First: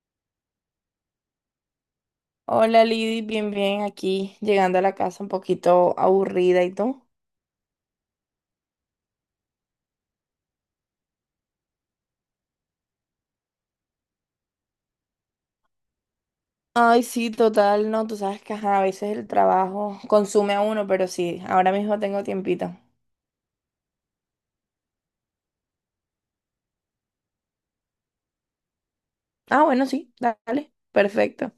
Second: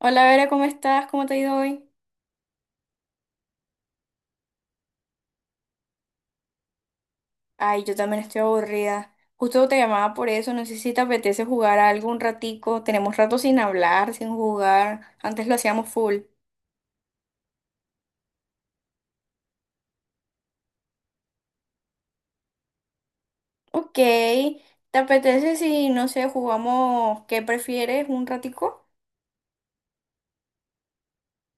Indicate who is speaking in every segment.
Speaker 1: Hola Vera, ¿cómo estás? ¿Cómo te ha ido hoy?
Speaker 2: Hola Lidy, bien, bien, aquí llegando a la casa un poquito aburrida y tú.
Speaker 1: Ay, yo también estoy aburrida. Justo te llamaba por eso, no sé si te apetece jugar algo un ratico. Tenemos rato sin hablar, sin jugar. Antes lo hacíamos full.
Speaker 2: Ay, sí, total, no, tú sabes que ajá, a veces el trabajo consume a uno, pero sí, ahora mismo tengo tiempito.
Speaker 1: Ok, ¿te apetece si, no sé, jugamos qué prefieres un ratico?
Speaker 2: Ah, bueno, sí, dale, perfecto.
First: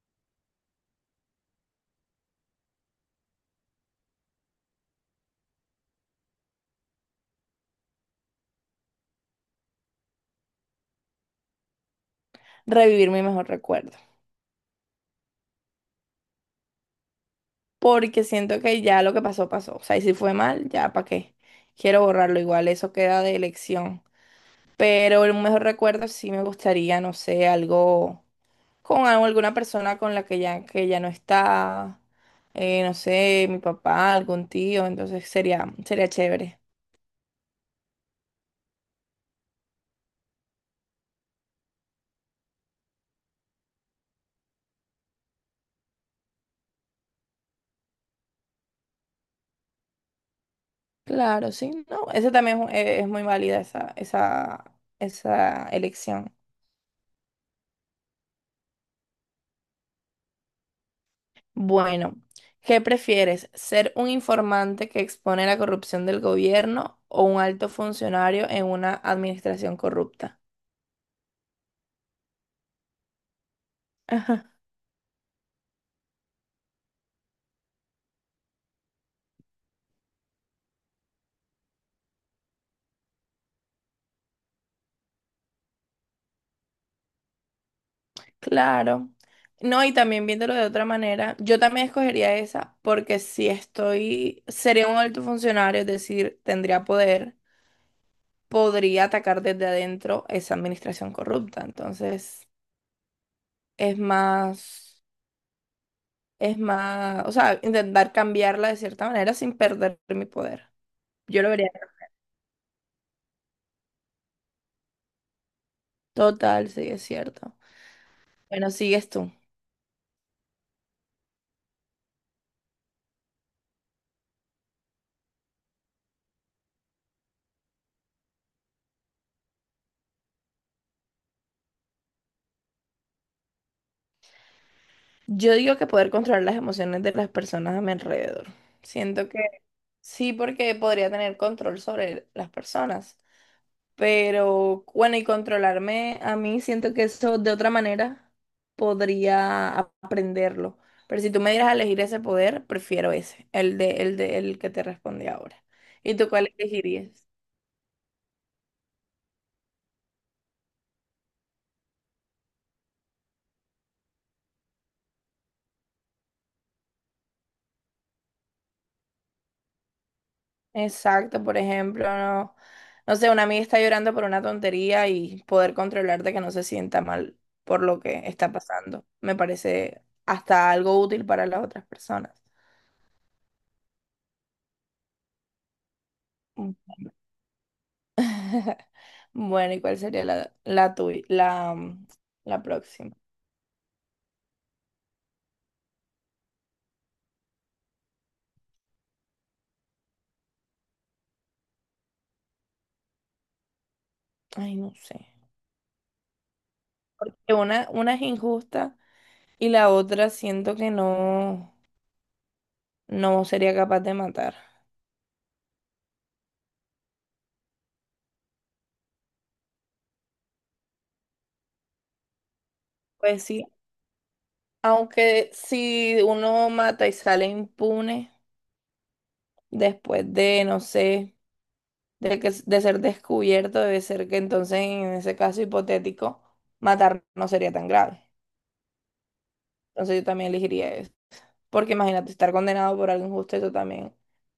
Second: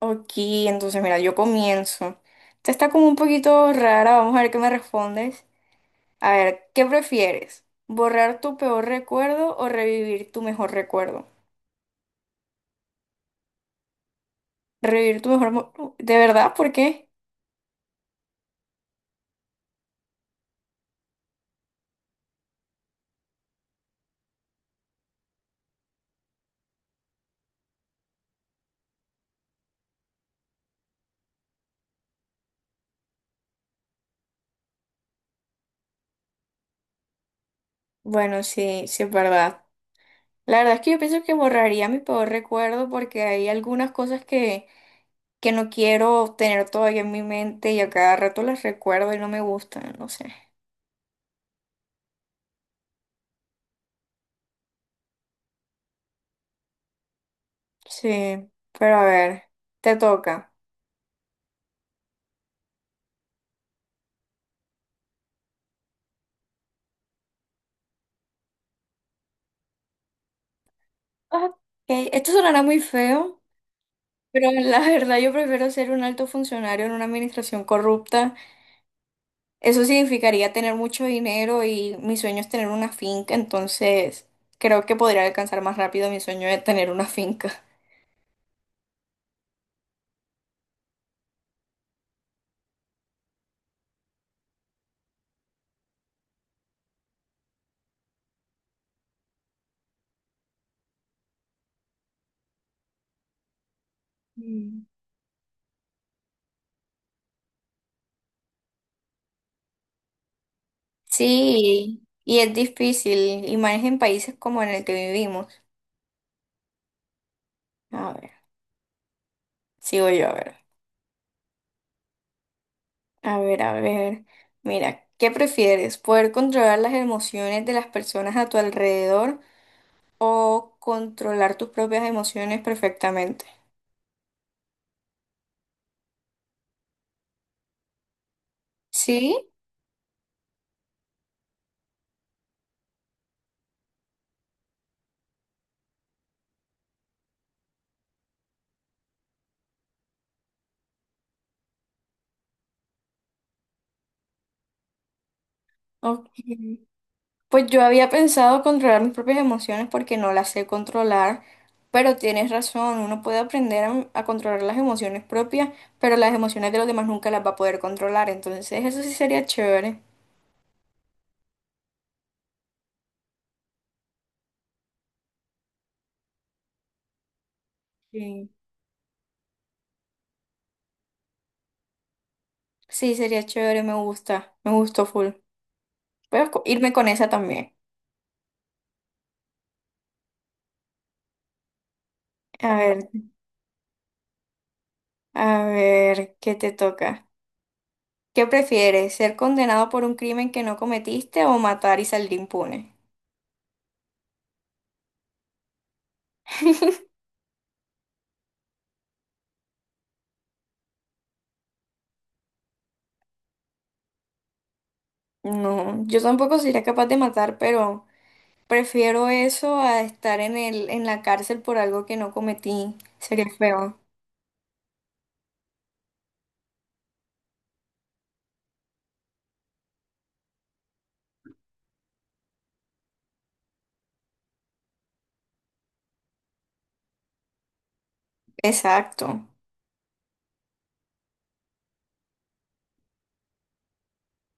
Speaker 1: Ok, entonces mira, yo comienzo. Esta está como un poquito rara, vamos a ver qué me respondes. A ver, ¿qué prefieres? ¿Borrar tu peor recuerdo o revivir tu mejor recuerdo?
Speaker 2: Revivir mi mejor recuerdo,
Speaker 1: Revivir tu mejor. ¿De verdad? ¿Por qué?
Speaker 2: porque siento que ya lo que pasó, pasó. O sea, y si fue mal, ya, ¿para qué? Quiero borrarlo, igual eso queda de elección. Pero el mejor recuerdo sí me gustaría, no sé, algo con alguna persona con la que ya no está, no sé, mi papá, algún tío, entonces sería, sería chévere.
Speaker 1: Bueno, sí, sí es verdad. La verdad es que yo pienso que borraría mi peor recuerdo porque hay algunas cosas que no quiero tener todavía en mi mente y a cada rato las recuerdo y no me gustan, no sé.
Speaker 2: Claro, sí, no, esa también es, es muy válida esa, esa, esa elección.
Speaker 1: Sí, pero a ver, te toca.
Speaker 2: Bueno, ¿qué prefieres? ¿Ser un informante que expone la corrupción del gobierno o un alto funcionario en una administración corrupta?
Speaker 1: Ok, esto sonará muy feo, pero la verdad yo prefiero ser un alto funcionario en una administración corrupta. Eso significaría tener mucho dinero y mi sueño es tener una finca, entonces creo que podría alcanzar más rápido mi sueño de tener una finca.
Speaker 2: Claro. No, y también viéndolo de otra manera, yo también escogería esa porque si estoy, sería un alto funcionario, es decir, tendría poder, podría atacar desde adentro esa administración corrupta. Entonces, es
Speaker 1: Mm.
Speaker 2: más, es más, o sea, intentar cambiarla de cierta manera sin perder mi poder. Yo lo vería.
Speaker 1: Sí, y es difícil, y más en países como en el que vivimos.
Speaker 2: Total, sí, es cierto.
Speaker 1: A ver,
Speaker 2: Bueno, sigues tú.
Speaker 1: sigo yo, a ver. A ver, a ver. Mira, ¿qué prefieres? ¿Poder controlar las emociones de las personas a tu alrededor o controlar tus propias emociones perfectamente?
Speaker 2: Yo digo que poder controlar las emociones de las personas a mi alrededor. Siento
Speaker 1: Sí,
Speaker 2: que. Sí, porque podría tener control sobre las personas. Pero bueno, y controlarme a mí, siento que eso de otra manera podría aprenderlo. Pero si tú me dieras a elegir ese poder, prefiero ese, el de, el de, el que te respondí ahora. ¿Y tú
Speaker 1: ok.
Speaker 2: cuál elegirías?
Speaker 1: Pues yo había pensado controlar mis propias emociones porque no las sé controlar, pero tienes razón, uno puede aprender a controlar las emociones propias, pero las emociones de los demás nunca las va a poder controlar, entonces eso sí sería chévere.
Speaker 2: Exacto, por ejemplo, no, no sé, una amiga está llorando por una tontería y poder controlarte que no se sienta mal por lo que
Speaker 1: Sí.
Speaker 2: está pasando. Me parece hasta algo útil para las otras personas.
Speaker 1: Sí, sería chévere, me gusta, me gustó full. Voy a irme con esa también.
Speaker 2: Bueno, ¿y cuál sería la, la tuya, la, la
Speaker 1: A ver,
Speaker 2: próxima?
Speaker 1: a ver, ¿qué te toca? ¿Qué prefieres, ser condenado por un crimen que no cometiste o matar y salir impune?
Speaker 2: Ay, no sé. Porque una es injusta y la otra siento que no, no sería capaz de matar.
Speaker 1: No, yo tampoco sería capaz de matar, pero... Prefiero eso a estar en la cárcel por algo que no cometí.
Speaker 2: Pues
Speaker 1: Sería
Speaker 2: sí,
Speaker 1: feo.
Speaker 2: aunque si uno mata y sale impune después de, no sé, de que, de ser descubierto, debe ser que entonces en ese caso hipotético, matar no sería tan grave.
Speaker 1: Exacto.
Speaker 2: Entonces yo también elegiría eso. Porque imagínate, estar condenado por algo injusto, eso también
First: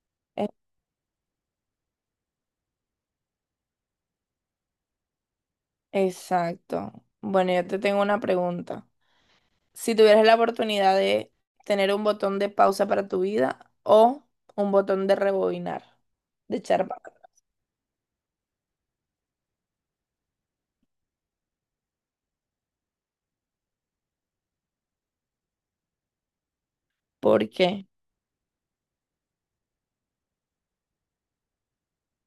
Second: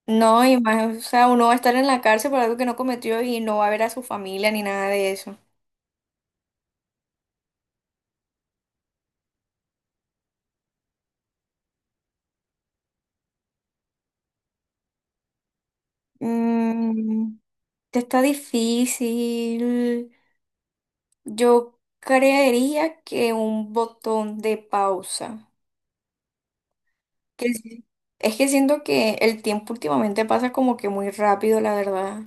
Speaker 1: No,
Speaker 2: es.
Speaker 1: y más, o sea, uno va a estar en la cárcel por algo que no cometió y no va a ver a su familia ni nada de eso.
Speaker 2: Exacto. Bueno, yo te tengo una pregunta. Si tuvieras la oportunidad de tener un botón de pausa para tu vida o un botón de rebobinar, de echar para atrás.
Speaker 1: Mm, está difícil. Yo creería que un botón de pausa.
Speaker 2: ¿Por
Speaker 1: Que sí.
Speaker 2: qué?
Speaker 1: Es que siento que el tiempo últimamente pasa como que muy rápido, la verdad.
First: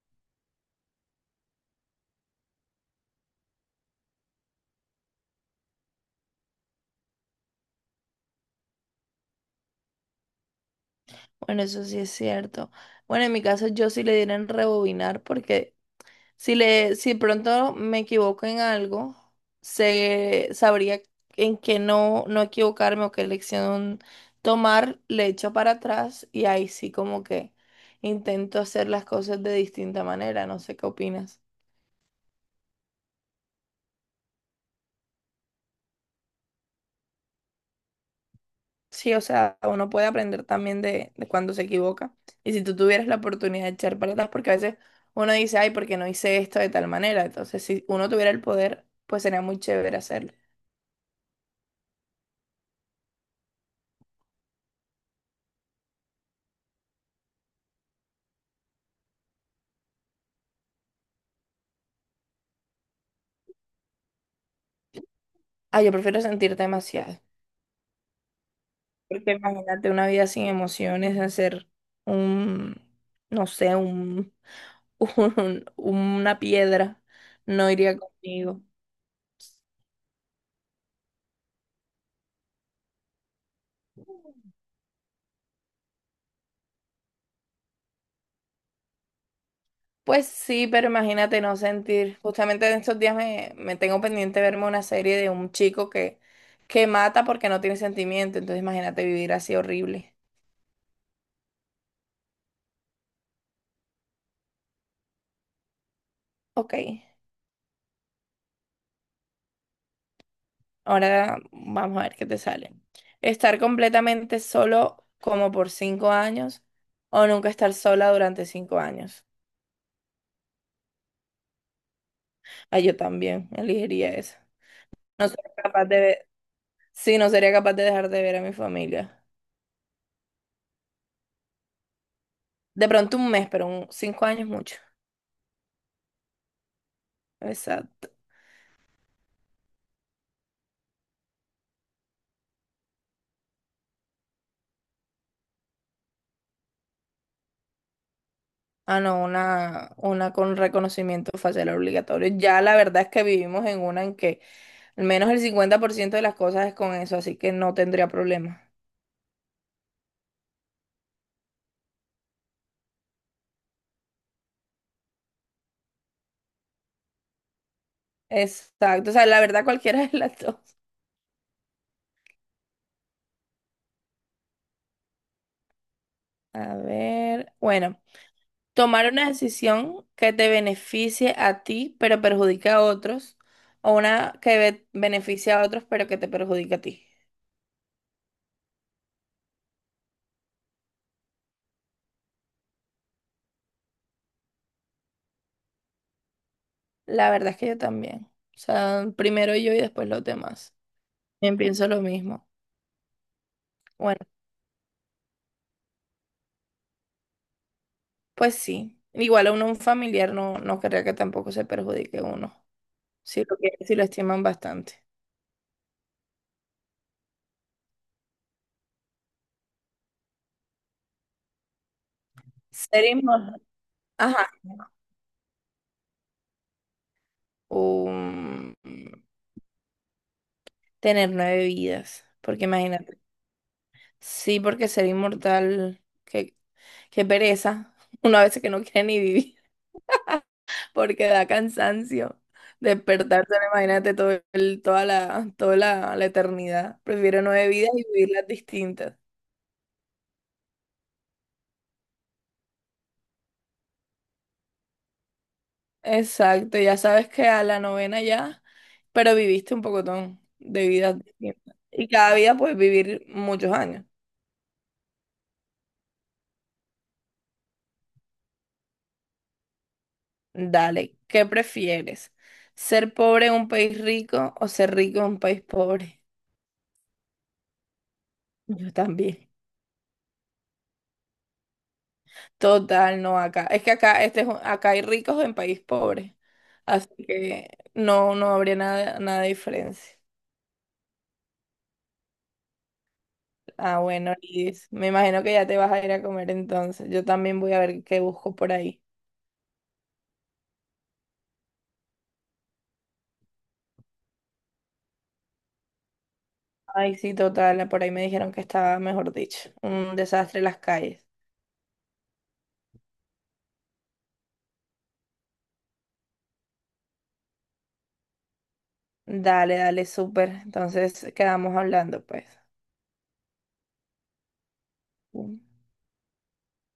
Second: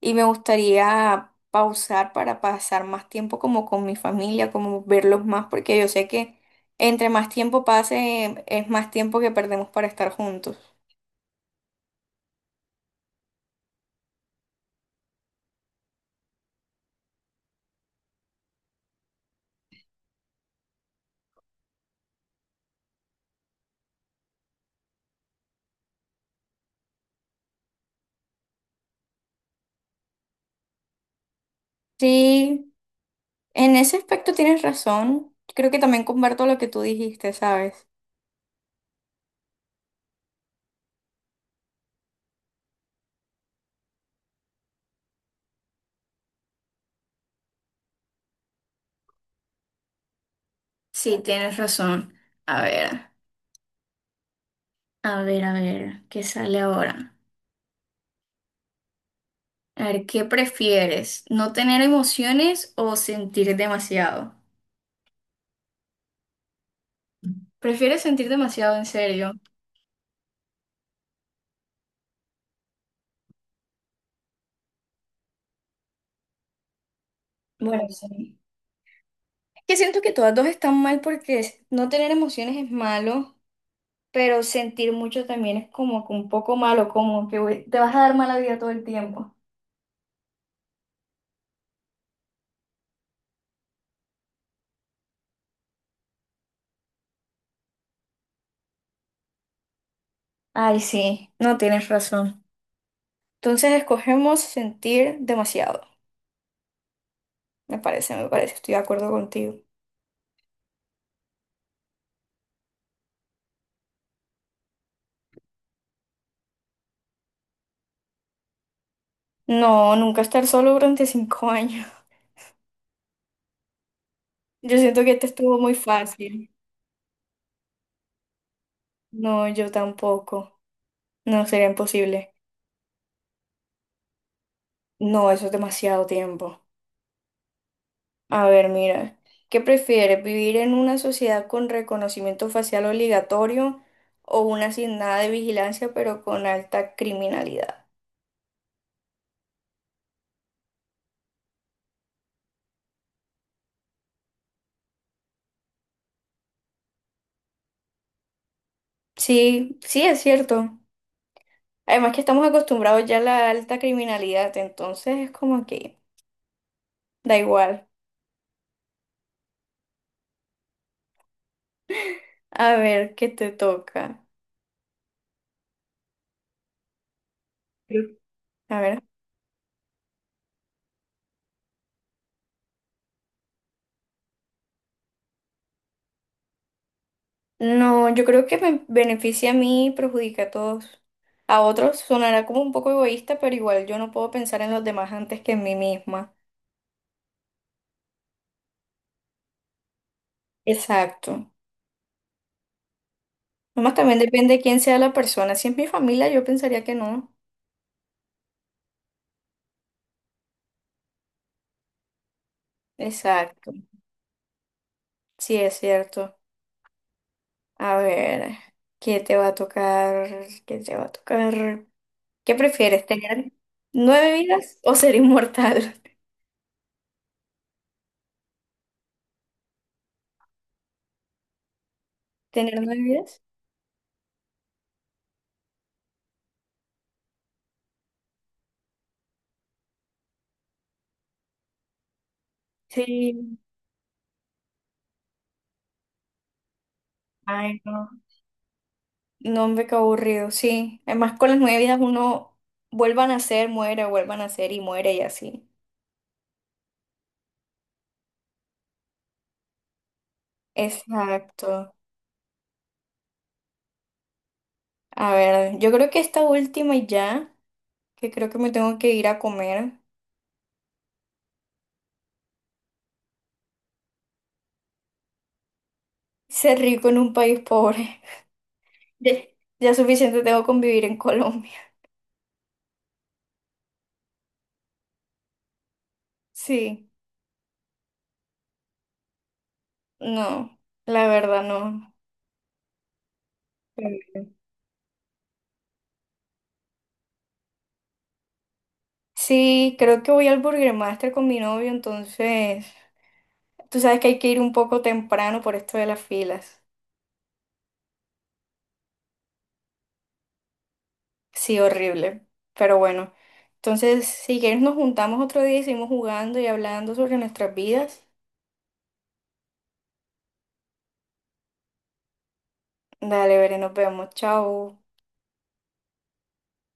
Speaker 1: Y me gustaría pausar para pasar más tiempo como con mi familia, como verlos más, porque yo sé que entre más tiempo pase, es más tiempo que perdemos para estar juntos.
Speaker 2: Bueno, eso sí es cierto. Bueno, en mi caso yo sí le diera en rebobinar porque si le, si pronto me equivoco en algo, se sabría en qué no, no equivocarme o qué lección tomar, le echo para atrás y ahí sí como que intento hacer las cosas de distinta manera, no sé qué opinas.
Speaker 1: Sí, en ese aspecto tienes razón. Creo que también comparto lo que tú dijiste, ¿sabes?
Speaker 2: Sí, o sea, uno puede aprender también de cuando se equivoca. Y si tú tuvieras la oportunidad de echar para atrás, porque a veces uno dice, ay, ¿porque no hice esto de tal manera? Entonces, si uno tuviera el poder, pues sería muy chévere hacerlo.
Speaker 1: Sí, tienes razón. A ver, a ver, a ver, ¿qué sale ahora? A ver, ¿qué prefieres? ¿No tener emociones o sentir demasiado?
Speaker 2: Ah, yo prefiero sentir demasiado.
Speaker 1: ¿Prefieres sentir demasiado en serio?
Speaker 2: Porque imagínate una vida sin emociones, hacer un, no sé, un, una piedra, no
Speaker 1: Bueno,
Speaker 2: iría
Speaker 1: sí.
Speaker 2: conmigo.
Speaker 1: Que siento que todas dos están mal porque no tener emociones es malo, pero sentir mucho también es como que un poco malo, como que güey, te vas a dar mala vida todo el tiempo.
Speaker 2: Pues sí, pero imagínate no sentir. Justamente en estos días me, me tengo pendiente verme una serie de un chico que mata porque no tiene sentimiento. Entonces imagínate vivir así horrible.
Speaker 1: Ay, sí, no tienes razón. Entonces escogemos sentir demasiado.
Speaker 2: Ok,
Speaker 1: Me parece, estoy de acuerdo contigo.
Speaker 2: ahora vamos a ver qué te sale. Estar completamente solo como por 5 años o nunca estar sola durante 5 años.
Speaker 1: No, nunca estar solo durante 5 años.
Speaker 2: Ah, yo también elegiría esa.
Speaker 1: Yo siento que este
Speaker 2: No sería
Speaker 1: estuvo muy
Speaker 2: capaz de ver,
Speaker 1: fácil.
Speaker 2: sí, no sería capaz de dejar de ver a mi familia.
Speaker 1: No, yo tampoco. No, sería imposible.
Speaker 2: De pronto un mes, pero un, 5 años mucho.
Speaker 1: No, eso es demasiado tiempo.
Speaker 2: Exacto.
Speaker 1: A ver, mira, ¿qué prefieres? ¿Vivir en una sociedad con reconocimiento facial obligatorio o una sin nada de vigilancia pero con alta criminalidad?
Speaker 2: Ah, no, una con reconocimiento facial obligatorio. Ya la verdad es que vivimos en una en que al menos el 50% de las cosas es con eso, así que no tendría problema.
Speaker 1: Sí, sí, es cierto. Además que estamos acostumbrados ya a la alta criminalidad, entonces es como que da igual.
Speaker 2: Exacto. O sea, la verdad cualquiera de las dos.
Speaker 1: A ver, ¿qué te toca?
Speaker 2: A ver, bueno.
Speaker 1: Creo- A ver.
Speaker 2: Tomar una decisión que te beneficie a ti, pero perjudica a otros, o una que beneficie a otros, pero que te perjudica a ti.
Speaker 1: No, yo creo que me beneficia a mí y perjudica a todos. A otros sonará como un poco egoísta, pero igual yo no puedo pensar en los demás antes que en mí misma.
Speaker 2: La verdad es que yo también. O sea, primero yo y después los demás.
Speaker 1: Exacto.
Speaker 2: Bien, pienso lo mismo.
Speaker 1: Nomás también
Speaker 2: Bueno,
Speaker 1: depende de quién sea la persona. Si es mi familia, yo pensaría que no.
Speaker 2: pues sí. Igual a uno, un familiar no, no querría que tampoco se perjudique uno.
Speaker 1: Exacto.
Speaker 2: Si lo estiman bastante.
Speaker 1: Sí, es cierto. A ver, ¿qué te va a tocar? ¿Qué te va a tocar? ¿Qué
Speaker 2: Ser
Speaker 1: prefieres, tener
Speaker 2: inmortal.
Speaker 1: nueve
Speaker 2: Ajá.
Speaker 1: vidas o ser inmortal?
Speaker 2: Um, tener 9 vidas. Porque
Speaker 1: ¿Tener nueve
Speaker 2: imagínate.
Speaker 1: vidas?
Speaker 2: Sí, porque ser inmortal. Que qué pereza. Una vez que no quiere ni vivir porque da cansancio. Despertarse,
Speaker 1: Sí.
Speaker 2: ahora imagínate toda la, la eternidad. Prefiero nueve
Speaker 1: Ay,
Speaker 2: vidas y
Speaker 1: no.
Speaker 2: vivirlas distintas.
Speaker 1: No, hombre, qué aburrido. Sí. Además, con las nueve vidas uno vuelva a nacer, muere, vuelva a nacer y muere y así.
Speaker 2: Exacto, ya sabes que a la novena ya, pero viviste un pocotón de vidas distintas.
Speaker 1: Exacto.
Speaker 2: Y cada vida puedes vivir muchos años.
Speaker 1: A ver, yo creo que esta última y ya, que creo que me tengo que ir a comer.
Speaker 2: Dale, ¿qué prefieres? ¿Ser pobre en un país rico o ser rico en un país pobre?
Speaker 1: Ser rico en un país pobre.
Speaker 2: Yo
Speaker 1: Ya,
Speaker 2: también.
Speaker 1: ya suficiente tengo con vivir en Colombia.
Speaker 2: Total, no acá. Es que acá, acá hay ricos en país pobre.
Speaker 1: Sí,
Speaker 2: Así que no, no habría nada, nada de diferencia.
Speaker 1: no, la verdad no.
Speaker 2: Ah, bueno, Lidis, me imagino que ya te vas a ir a comer entonces. Yo también voy a ver qué busco por ahí.
Speaker 1: Sí, creo que voy al Burger Master con mi novio, entonces tú sabes que hay que ir un poco temprano por esto de las filas.
Speaker 2: Ay, sí, total, por ahí me dijeron que estaba, mejor dicho, un desastre las calles.
Speaker 1: Sí, horrible, pero bueno. Entonces, si quieres nos juntamos otro día y seguimos jugando y hablando sobre nuestras vidas.
Speaker 2: Dale, dale, súper. Entonces quedamos hablando, pues.
Speaker 1: Dale, veré, nos vemos. Chao.